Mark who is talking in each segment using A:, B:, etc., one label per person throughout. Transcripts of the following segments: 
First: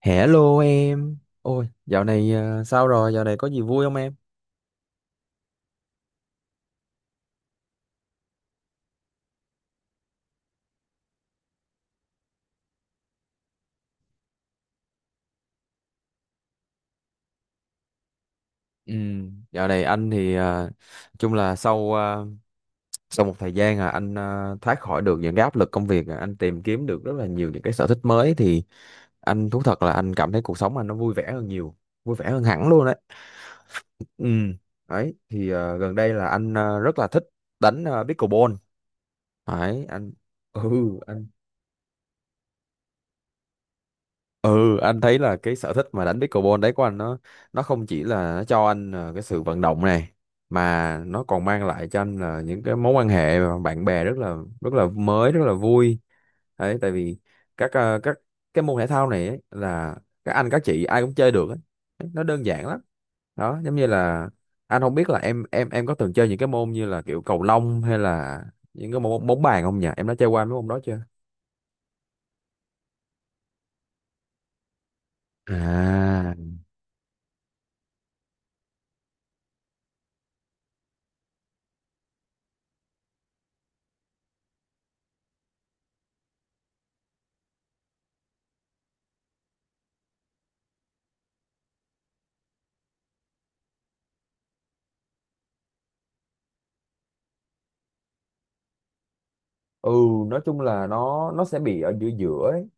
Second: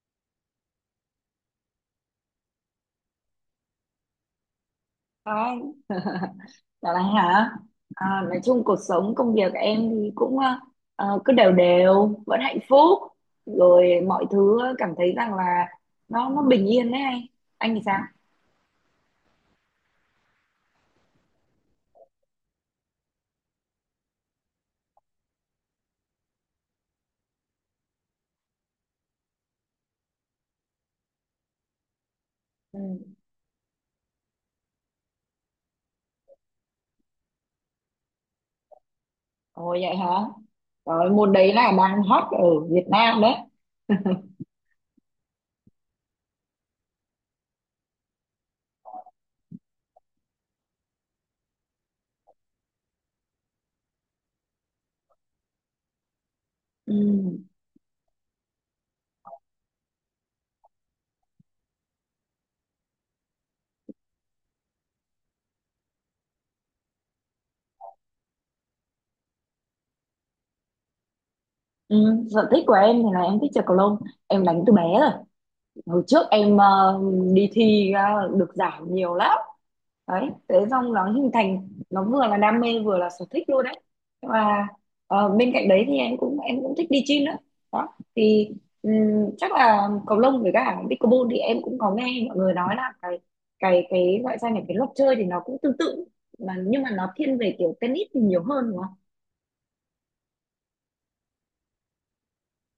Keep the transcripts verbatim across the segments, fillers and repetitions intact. A: Hello em. Ôi, dạo này ờ, sao rồi? Dạo này có gì vui không em?
B: Ai, dạo này hả? À, nói chung cuộc sống công việc em thì cũng ờ, ờ, cứ đều đều vẫn hạnh phúc rồi mọi thứ, ờ, cảm thấy rằng là nó nó bình yên đấy anh anh thì sao?
A: Ừ, dạo này anh thì ờ, chung là sau ờ, sau một thời gian à anh ờ, thoát khỏi được những cái áp lực công việc, à, anh tìm kiếm được rất là nhiều những cái sở thích mới, thì anh thú thật là anh cảm thấy cuộc sống anh nó vui vẻ hơn nhiều, vui vẻ hơn hẳn
B: Ừ.
A: luôn đấy. Ừ, đấy thì ờ, gần đây là anh ờ, rất là thích đánh ờ, pickleball.
B: Ồ
A: Đấy,
B: vậy hả?
A: anh ừ.
B: Rồi môn đấy là đang hot ở Việt Nam đấy.
A: Ừ, anh thấy là cái sở thích mà đánh pickleball đấy của anh nó nó không chỉ là nó cho anh ờ, cái sự vận động này, mà nó còn mang lại cho anh là những cái mối quan hệ và bạn bè rất là rất là mới, rất là vui đấy, tại
B: Ừ.
A: vì các ờ, các cái môn thể thao này ấy, là các anh các chị ai cũng chơi được ấy. Nó đơn giản lắm, đó giống như là anh không biết là em em em có từng chơi những cái môn như là kiểu cầu lông hay là những cái môn bóng bàn không nhỉ, em đã chơi qua mấy môn đó chưa?
B: Ừ. Sở thích của em thì là em thích chơi cầu lông, em đánh từ bé rồi. Hồi trước
A: À.
B: em ờ, đi thi ờ, được giải nhiều lắm đấy, thế xong nó hình thành nó vừa là đam mê vừa là sở thích luôn đấy. Nhưng mà ờ, bên cạnh đấy thì em cũng em cũng thích đi gym nữa đó. Thì ừm, chắc là cầu lông với cả pickleball thì em cũng có nghe mọi người nói là cái cái cái gọi ra là cái luật chơi thì nó cũng tương tự, mà nhưng mà nó thiên về kiểu tennis thì nhiều hơn đúng không?
A: Ừ, nói chung là nó nó sẽ bị ở giữa giữa ấy.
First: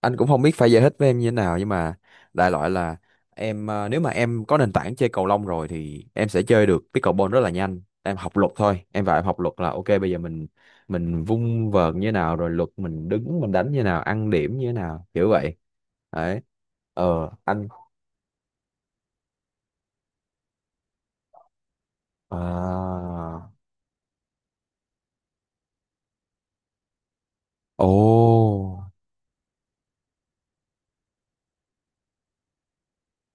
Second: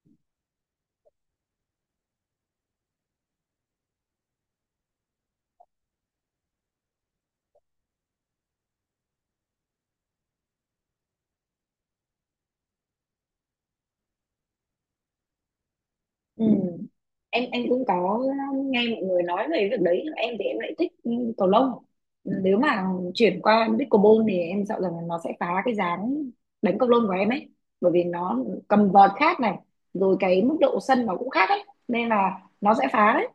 A: Anh cũng không biết phải giải thích với em như thế nào, nhưng mà đại loại là em à, nếu mà em có nền tảng chơi cầu lông rồi thì em sẽ chơi được pickleball rất là nhanh, em học luật thôi em, và em học luật là ok, bây giờ mình mình vung vợt như thế nào, rồi luật mình đứng mình đánh như thế nào, ăn điểm như thế nào, kiểu vậy. Đấy.
B: Ừ.
A: Ờ
B: em em
A: anh
B: cũng có, um, nghe mọi người nói về việc đấy, nhưng em thì em lại thích, ừ, cầu lông. Nếu mà
A: à.
B: chuyển qua pickleball thì em sợ rằng nó sẽ phá cái dáng đánh cầu lông của em ấy,
A: Ồ.
B: bởi vì nó, cầm vợt khác này, rồi cái mức độ sân nó cũng khác ấy nên là nó sẽ phá đấy.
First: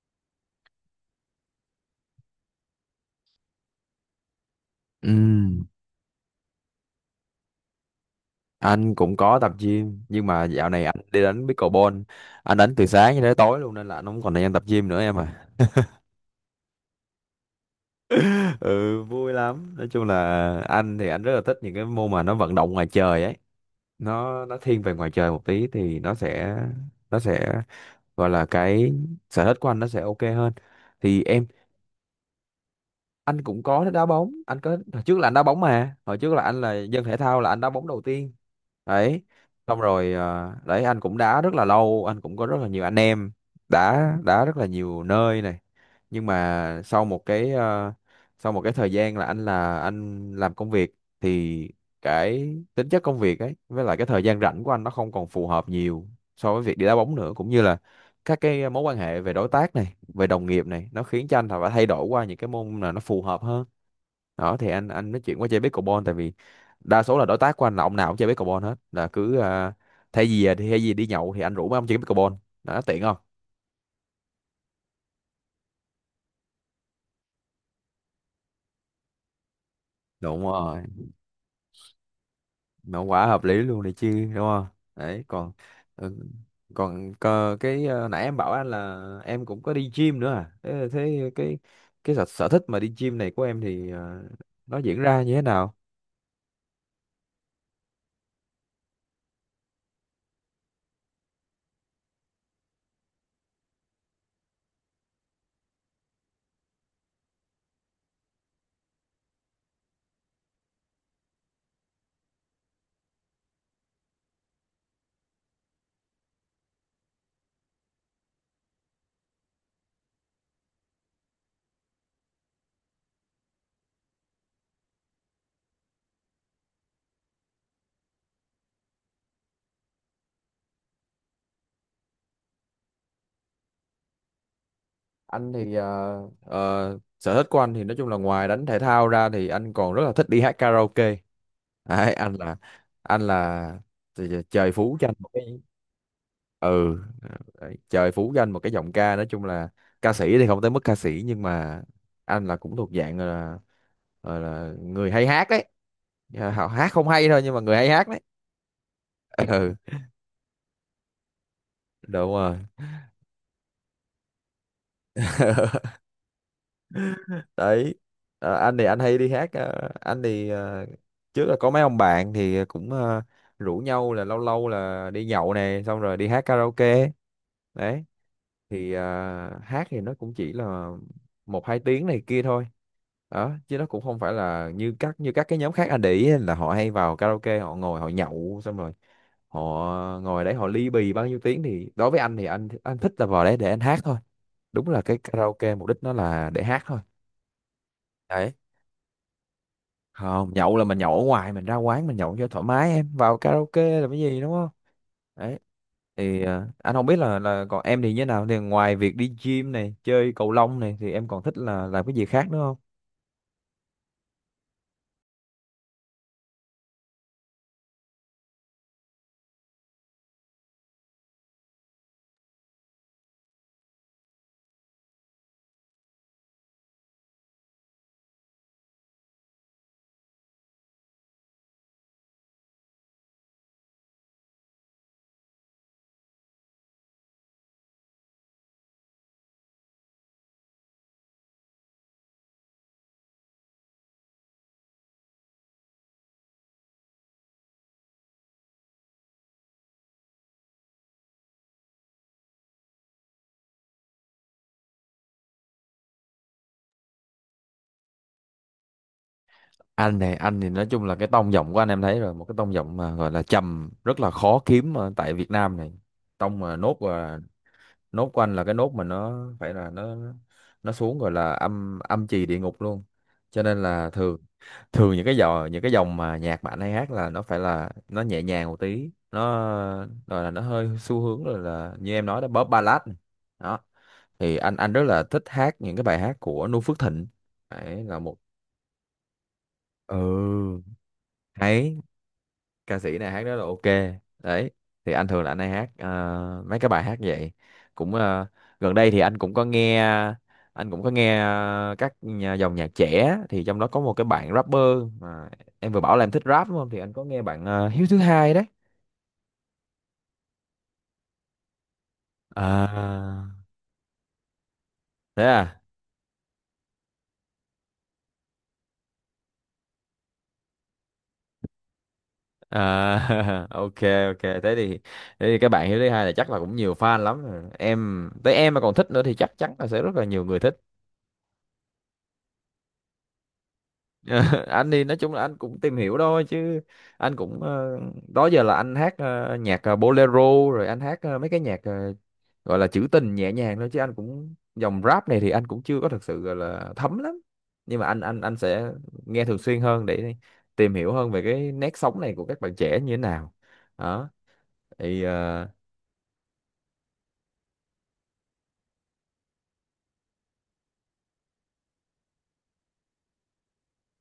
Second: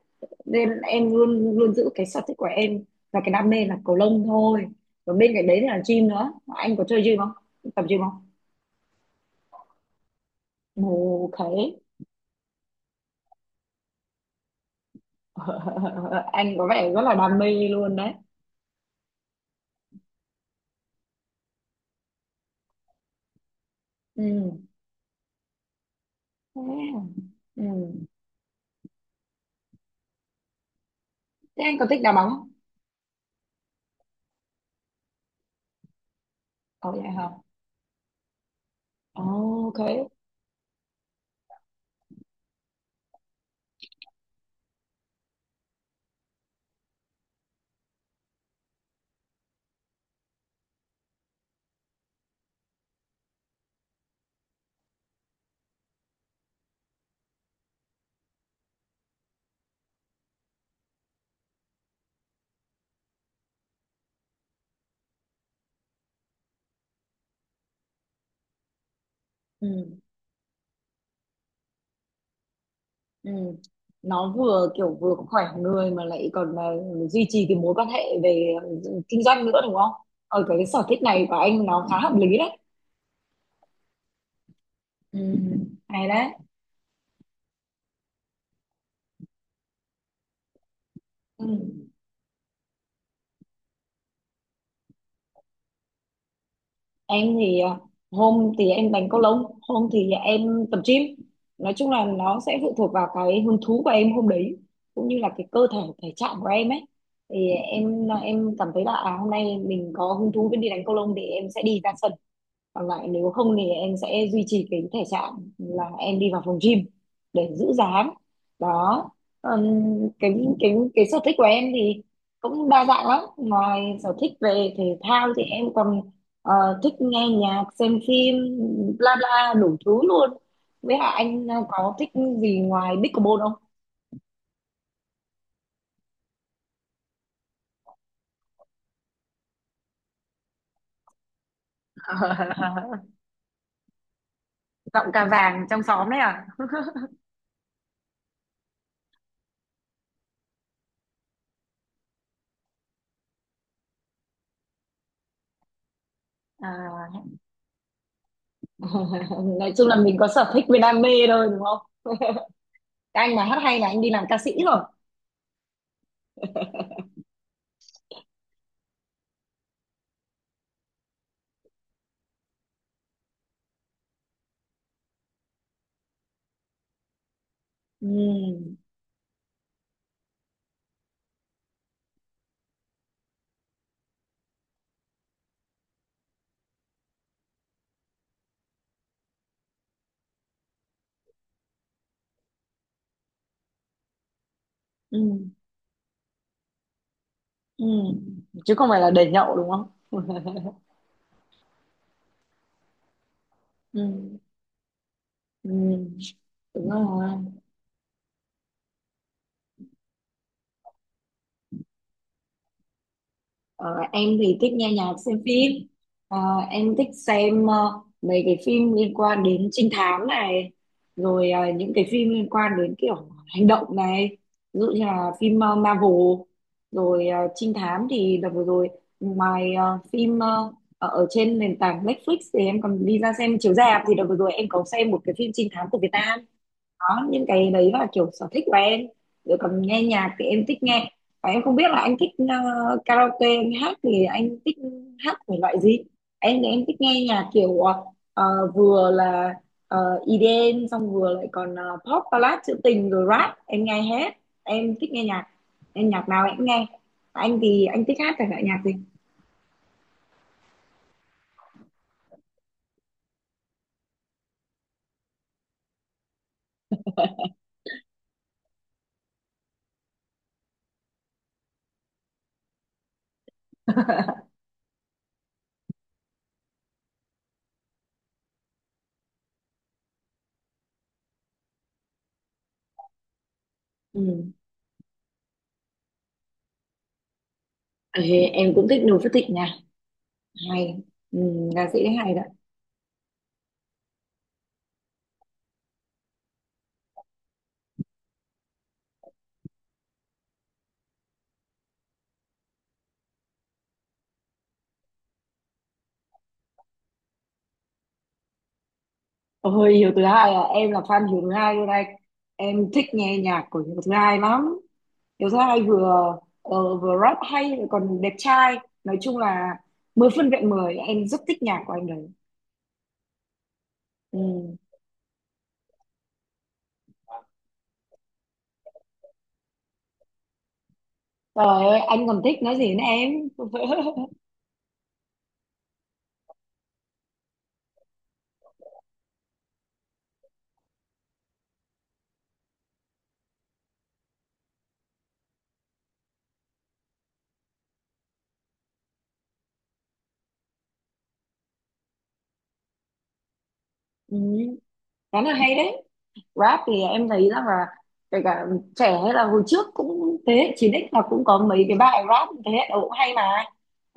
B: Nên em luôn luôn giữ cái sở thích của em và cái đam mê là cầu lông thôi.
A: Ừ,
B: Và bên cạnh đấy thì là gym nữa, anh có chơi gym không, tập gym không?
A: anh cũng có tập gym nhưng mà dạo này anh đi đánh
B: Ok.
A: pickleball, anh đánh từ sáng cho đến tối luôn nên là anh không còn thời gian tập gym nữa em à.
B: Anh có vẻ rất là đam mê luôn đấy.
A: Ừ, vui lắm, nói chung là anh thì anh rất là thích những cái môn mà nó vận động ngoài trời ấy, nó nó
B: Ừ.
A: thiên về ngoài trời một tí thì nó sẽ
B: À,
A: nó sẽ
B: ừ.
A: gọi là cái sở thích của anh nó sẽ ok hơn. Thì em.
B: Thế anh có thích đá bóng không?
A: Anh cũng có đá bóng, anh có hồi trước là anh đá bóng, mà hồi trước là anh là
B: Có vậy
A: dân thể
B: hả?
A: thao, là anh đá bóng đầu tiên đấy.
B: Oh,
A: Xong
B: ok.
A: rồi, ờ, đấy anh cũng đá rất là lâu, anh cũng có rất là nhiều anh em, đá đá rất là nhiều nơi này, nhưng mà sau một cái ờ, sau một cái thời gian là anh là anh làm công việc, thì cái tính chất công việc ấy với lại cái thời gian rảnh của anh nó không còn phù hợp nhiều so với việc đi đá bóng nữa, cũng như là các cái mối quan hệ về đối tác này, về đồng nghiệp này, nó khiến cho anh phải thay đổi qua những cái môn là nó phù hợp hơn. Đó thì anh anh nói chuyện qua chơi pickleball, tại vì đa số là đối tác của anh là ông nào cũng chơi pickleball hết, là cứ
B: Ừ,
A: ờ, thay vì thay vì đi nhậu thì anh rủ mấy ông chơi pickleball. Đó tiện không?
B: ừ. Nó vừa kiểu vừa khỏe người mà lại còn, ờ, duy trì cái mối quan hệ về, ờ, kinh doanh nữa đúng không?
A: Đúng
B: Ở cái
A: rồi,
B: sở thích này của anh nó khá hợp lý đấy.
A: mà quả hợp lý luôn này chứ đúng không?
B: Ừ,
A: Đấy, còn.
B: hay
A: Ừ,
B: đấy.
A: còn có cái, ờ, nãy em bảo anh là em cũng có đi gym nữa à, thế, thế
B: Ừ.
A: cái, cái sở, sở thích mà đi gym này của em thì ờ, nó diễn ra như thế nào?
B: Em thì à, hôm thì em đánh cầu lông, hôm thì em tập gym. Nói chung là nó sẽ phụ thuộc vào cái hứng thú của em hôm đấy, cũng như là cái cơ thể thể trạng của em ấy. Thì em em cảm thấy là à, hôm nay mình có hứng thú với đi đánh cầu lông thì em sẽ đi ra sân, còn lại nếu không thì em sẽ duy trì cái thể trạng là em đi vào phòng gym để giữ dáng đó. Ừm, cái cái cái sở thích của em thì cũng đa dạng lắm. Ngoài sở thích về thể thao thì em còn ờ, thích nghe nhạc, xem phim, bla bla đủ thứ luôn. Với hả anh, ờ, có thích gì ngoài pickleball không?
A: Anh thì ờ, ờ, sở thích của anh thì nói chung là ngoài đánh thể thao ra thì anh còn rất là thích đi hát karaoke. Đấy, anh là anh là trời trời phú cho
B: Giọng
A: anh
B: cà
A: một cái.
B: vàng trong xóm đấy à?
A: Ừ, đấy, trời phú cho anh một cái giọng ca, nói chung là ca sĩ thì không tới mức ca sĩ, nhưng mà anh là cũng thuộc dạng là là, là người hay hát đấy. Dạ, họ hát không hay
B: À.
A: thôi nhưng mà người hay hát đấy.
B: Nói
A: Ừ.
B: chung là mình có sở thích với đam mê thôi đúng không?
A: Đúng rồi
B: Các anh mà hát hay là anh đi làm ca sĩ rồi.
A: đấy. Ờ, anh thì anh hay đi hát, ờ, anh thì ờ, trước là có mấy ông bạn thì cũng ờ, rủ nhau là lâu lâu là đi nhậu này xong rồi đi hát karaoke đấy.
B: Ừ.
A: Thì à, hát thì nó cũng chỉ là một hai tiếng này kia thôi, đó chứ nó cũng không phải là như các như các cái nhóm khác anh để ý ấy, là họ hay vào karaoke họ ngồi họ nhậu xong rồi họ ngồi đấy họ ly bì bao nhiêu tiếng, thì đối với anh thì anh anh thích là vào đấy để anh hát thôi. Đúng là cái
B: Ừ.
A: karaoke mục đích nó là để hát thôi.
B: Ừ,
A: Đấy.
B: chứ không phải là để nhậu đúng không?
A: Không, nhậu là mình nhậu ở ngoài, mình ra quán mình nhậu cho thoải mái em, vào karaoke là cái
B: Ừ.
A: gì đúng không? Đấy.
B: Ừ.
A: Thì ờ,
B: Đúng
A: anh không biết
B: rồi.
A: là là còn em thì như thế nào, thì ngoài việc đi gym này, chơi cầu lông này thì em còn thích là làm cái gì khác nữa không?
B: ờ, em thì thích nghe nhạc, xem phim. Ờ, em thích xem ờ, mấy cái phim liên quan đến trinh thám này, rồi ờ, những cái phim liên quan đến kiểu hành động này, ví dụ như là phim ờ, Marvel. Rồi ờ, trinh thám thì đợt vừa rồi, ngoài ờ, phim ờ, ở ở trên nền tảng Netflix thì em còn đi ra xem chiếu rạp. Thì đợt vừa rồi em có xem một cái phim trinh thám của Việt Nam đó, những cái đấy là kiểu sở thích của em. Rồi còn nghe nhạc thì em thích nghe, và em không biết là anh thích, ờ, karaoke anh hát thì anh thích hát thể loại gì. Em thì em thích nghe nhạc kiểu ờ, ờ, vừa là ờ, i đi em, xong vừa lại còn ờ, pop ballad trữ tình, rồi rap em nghe hết. Em thích nghe nhạc, em nhạc nào em cũng nghe. Anh thì anh thích hát thể loại nhạc gì?
A: Anh này, anh thì nói chung là cái tông giọng của anh em thấy rồi, một cái tông giọng mà gọi là trầm rất là khó kiếm ở tại Việt Nam này, tông mà nốt, và nốt của anh là cái nốt mà nó phải là nó nó xuống, gọi là âm âm trì địa ngục luôn. Cho nên là thường thường những cái dòng những cái dòng mà nhạc mà anh hay hát là nó phải là nó nhẹ nhàng một tí, nó rồi là nó hơi xu hướng, rồi là như em nói đó, pop ballad này. Đó thì
B: Ừ.
A: anh anh rất là thích hát những cái bài hát của Noo Phước Thịnh. Đấy là
B: Ê,
A: một.
B: em cũng thích Noo Phước Thịnh nha.
A: Ừ,
B: Hay. Ừ, ca
A: hay.
B: sĩ đấy hay đó.
A: Ca sĩ này hát rất là ok đấy. Thì anh thường là anh hay hát ờ, mấy cái bài hát vậy, cũng, ờ, gần đây thì anh cũng có nghe, anh cũng có nghe ờ, các nhà, dòng nhạc trẻ, thì trong đó có một cái bạn rapper, mà em vừa bảo là em thích rap đúng không, thì anh có nghe bạn ờ, Hiếu thứ hai đấy.
B: Ôi, Hiếu Thứ Hai à, em là fan Hiếu Thứ Hai luôn anh. Em thích nghe
A: À,
B: nhạc của Hiếu Thứ Hai lắm.
A: thế
B: Hiếu Thứ
A: à.
B: Hai vừa, ờ, vừa rap hay lại còn đẹp trai. Nói chung là mười phân vẹn mười, em rất thích nhạc của anh đấy.
A: À, ok, ok,
B: Ừ.
A: thế thì thế thì các bạn Hiếu thứ hai là chắc là cũng nhiều fan lắm rồi. Em tới em mà còn thích nữa thì chắc chắn là sẽ rất là nhiều người thích.
B: Trời ơi, anh còn thích nói gì nữa em.
A: Ờ, anh thì nói chung là anh cũng tìm hiểu thôi, chứ anh cũng, ờ, đó giờ là anh hát ờ, nhạc, ờ, bolero, rồi anh hát ờ, mấy cái nhạc ờ, gọi là trữ tình nhẹ nhàng thôi, chứ anh cũng dòng rap này thì anh cũng chưa có thực sự gọi là thấm lắm, nhưng mà anh anh anh sẽ nghe thường xuyên hơn để tìm hiểu hơn về cái nét sống này của các bạn trẻ như thế nào. Đó
B: Ừ,
A: thì,
B: khá là
A: ờ,
B: hay đấy. Rap thì em thấy rằng là kể cả trẻ hay là hồi trước cũng thế hệ chín ích là cũng có mấy cái bài rap thế hệ đầu cũng hay mà.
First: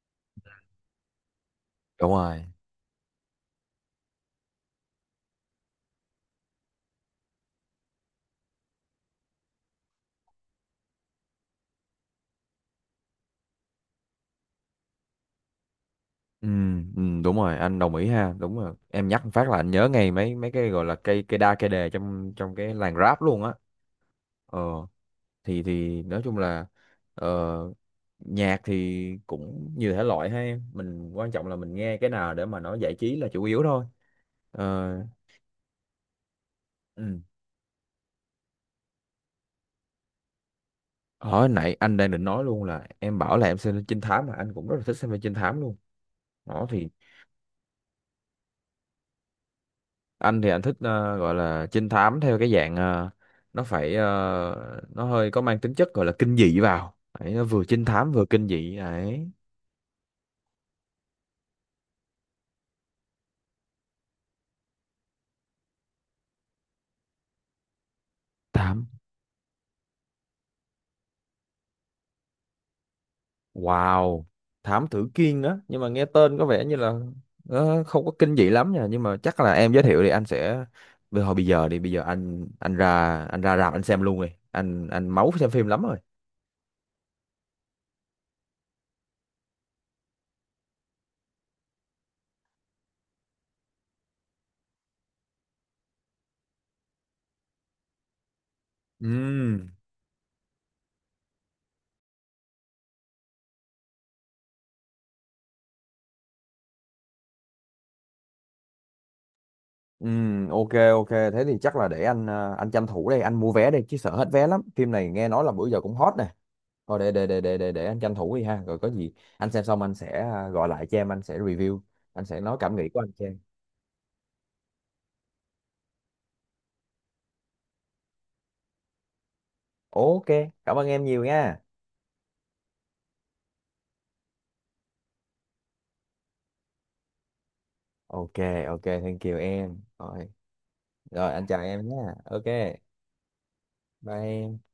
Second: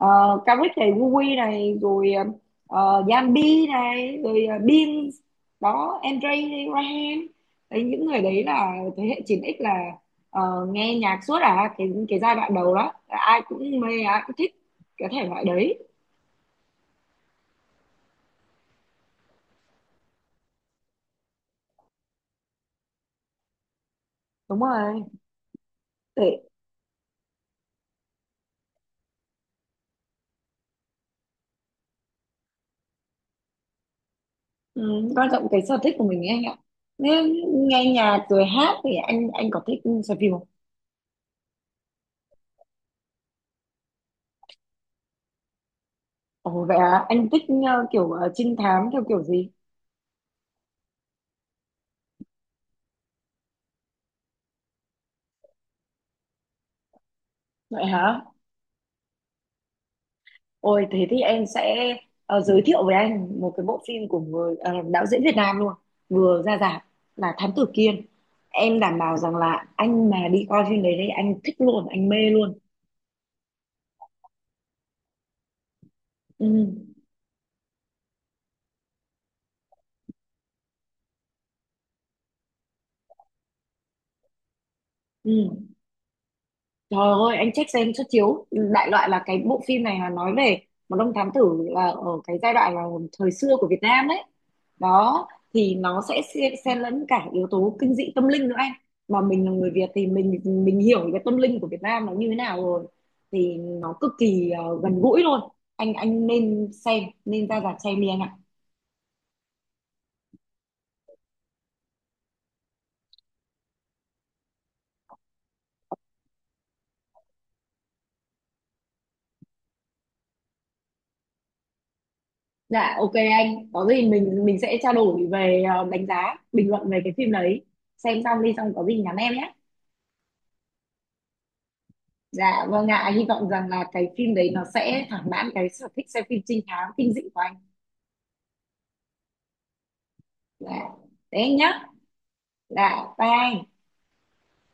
B: Uh, Caric này, Vui này,
A: đúng
B: rồi
A: rồi,
B: ờ, Yambi này, rồi uh, Beans đó, Andre, Ryan. Đấy những người đấy là thế hệ chín ích là ờ, nghe nhạc suốt à. cái cái giai đoạn đầu đó là ai cũng mê ai cũng thích cái thể loại đấy.
A: ừ, ừ, đúng rồi anh đồng ý ha, đúng rồi em nhắc một phát là anh nhớ ngay mấy mấy cái gọi là cây cây đa cây đề trong trong cái làng rap luôn á. ờ
B: Đúng rồi.
A: thì thì nói chung
B: Thế.
A: là ờ, nhạc thì cũng nhiều thể loại hay, mình quan trọng là mình nghe cái nào để mà nó giải trí là chủ yếu thôi.
B: Ừ,
A: ờ
B: quan trọng cái sở thích của mình ấy anh ạ.
A: ừ.
B: Nếu nghe nhạc rồi hát thì anh anh có thích xem phim không?
A: Hồi nãy anh đang định nói luôn là em bảo là em xem trinh thám, mà anh cũng rất là thích xem phim trinh thám luôn.
B: Ồ
A: Đó
B: vậy
A: thì
B: à, anh thích ờ, kiểu ờ, trinh thám theo kiểu gì?
A: anh thì anh thích, ờ, gọi là trinh thám theo cái dạng, ờ, nó phải, ờ, nó hơi có mang tính chất gọi là kinh dị vào. Đấy, nó vừa trinh
B: Vậy
A: thám
B: hả?
A: vừa kinh dị đấy.
B: Ôi thế thì em sẽ ờ, giới thiệu với anh một cái bộ phim của người ờ, đạo diễn Việt Nam luôn, vừa ra rạp, là Thám Tử Kiên.
A: Thám
B: Em đảm bảo rằng là anh mà đi coi phim đấy thì anh thích luôn, anh mê luôn.
A: Wow, thám tử Kiên á, nhưng mà nghe tên
B: Ừ,
A: có vẻ như là ờ, không có kinh dị lắm nha, nhưng mà chắc là em giới thiệu thì anh sẽ. Bây hồi bây giờ đi, bây giờ anh anh ra anh ra rạp anh xem luôn rồi. Anh anh máu xem phim
B: ừ.
A: lắm rồi.
B: Trời ơi, anh check xem xuất chiếu. Đại loại là cái bộ phim này là nói về một ông thám tử là ở cái giai đoạn là thời xưa của Việt Nam ấy. Đó, thì nó sẽ xen xen lẫn cả yếu tố kinh dị tâm linh nữa anh. Mà mình là người
A: Ừ,
B: Việt thì mình mình hiểu cái tâm linh của Việt Nam nó như thế nào rồi. Thì nó cực kỳ ờ, gần gũi luôn. Anh anh nên xem, nên ra rạp xem đi anh ạ.
A: ừ, ok, ok, thế thì chắc là để anh, ờ, anh tranh thủ đây anh mua vé đây, chứ sợ hết vé lắm, phim này nghe nói là bữa giờ cũng hot nè. Thôi để để để để để, để anh tranh thủ đi ha, rồi có gì anh xem xong anh sẽ ờ, gọi lại cho em, anh sẽ review, anh sẽ nói cảm nghĩ
B: Dạ,
A: của anh
B: ok
A: cho em.
B: anh. Có gì mình mình sẽ trao đổi về ờ, đánh giá, bình luận về cái phim đấy. Xem xong đi xong có gì nhắn em nhé.
A: Ok, cảm ơn em nhiều nha.
B: Dạ vâng ạ, hy vọng rằng là cái phim đấy nó sẽ thỏa mãn cái sở thích xem phim trinh thám kinh dị của anh.
A: Ok, ok, thank you em. Rồi,
B: Dạ,
A: rồi anh
B: thế
A: chào
B: nhá.
A: em nhé. Ok,
B: Dạ, bye anh.
A: bye em.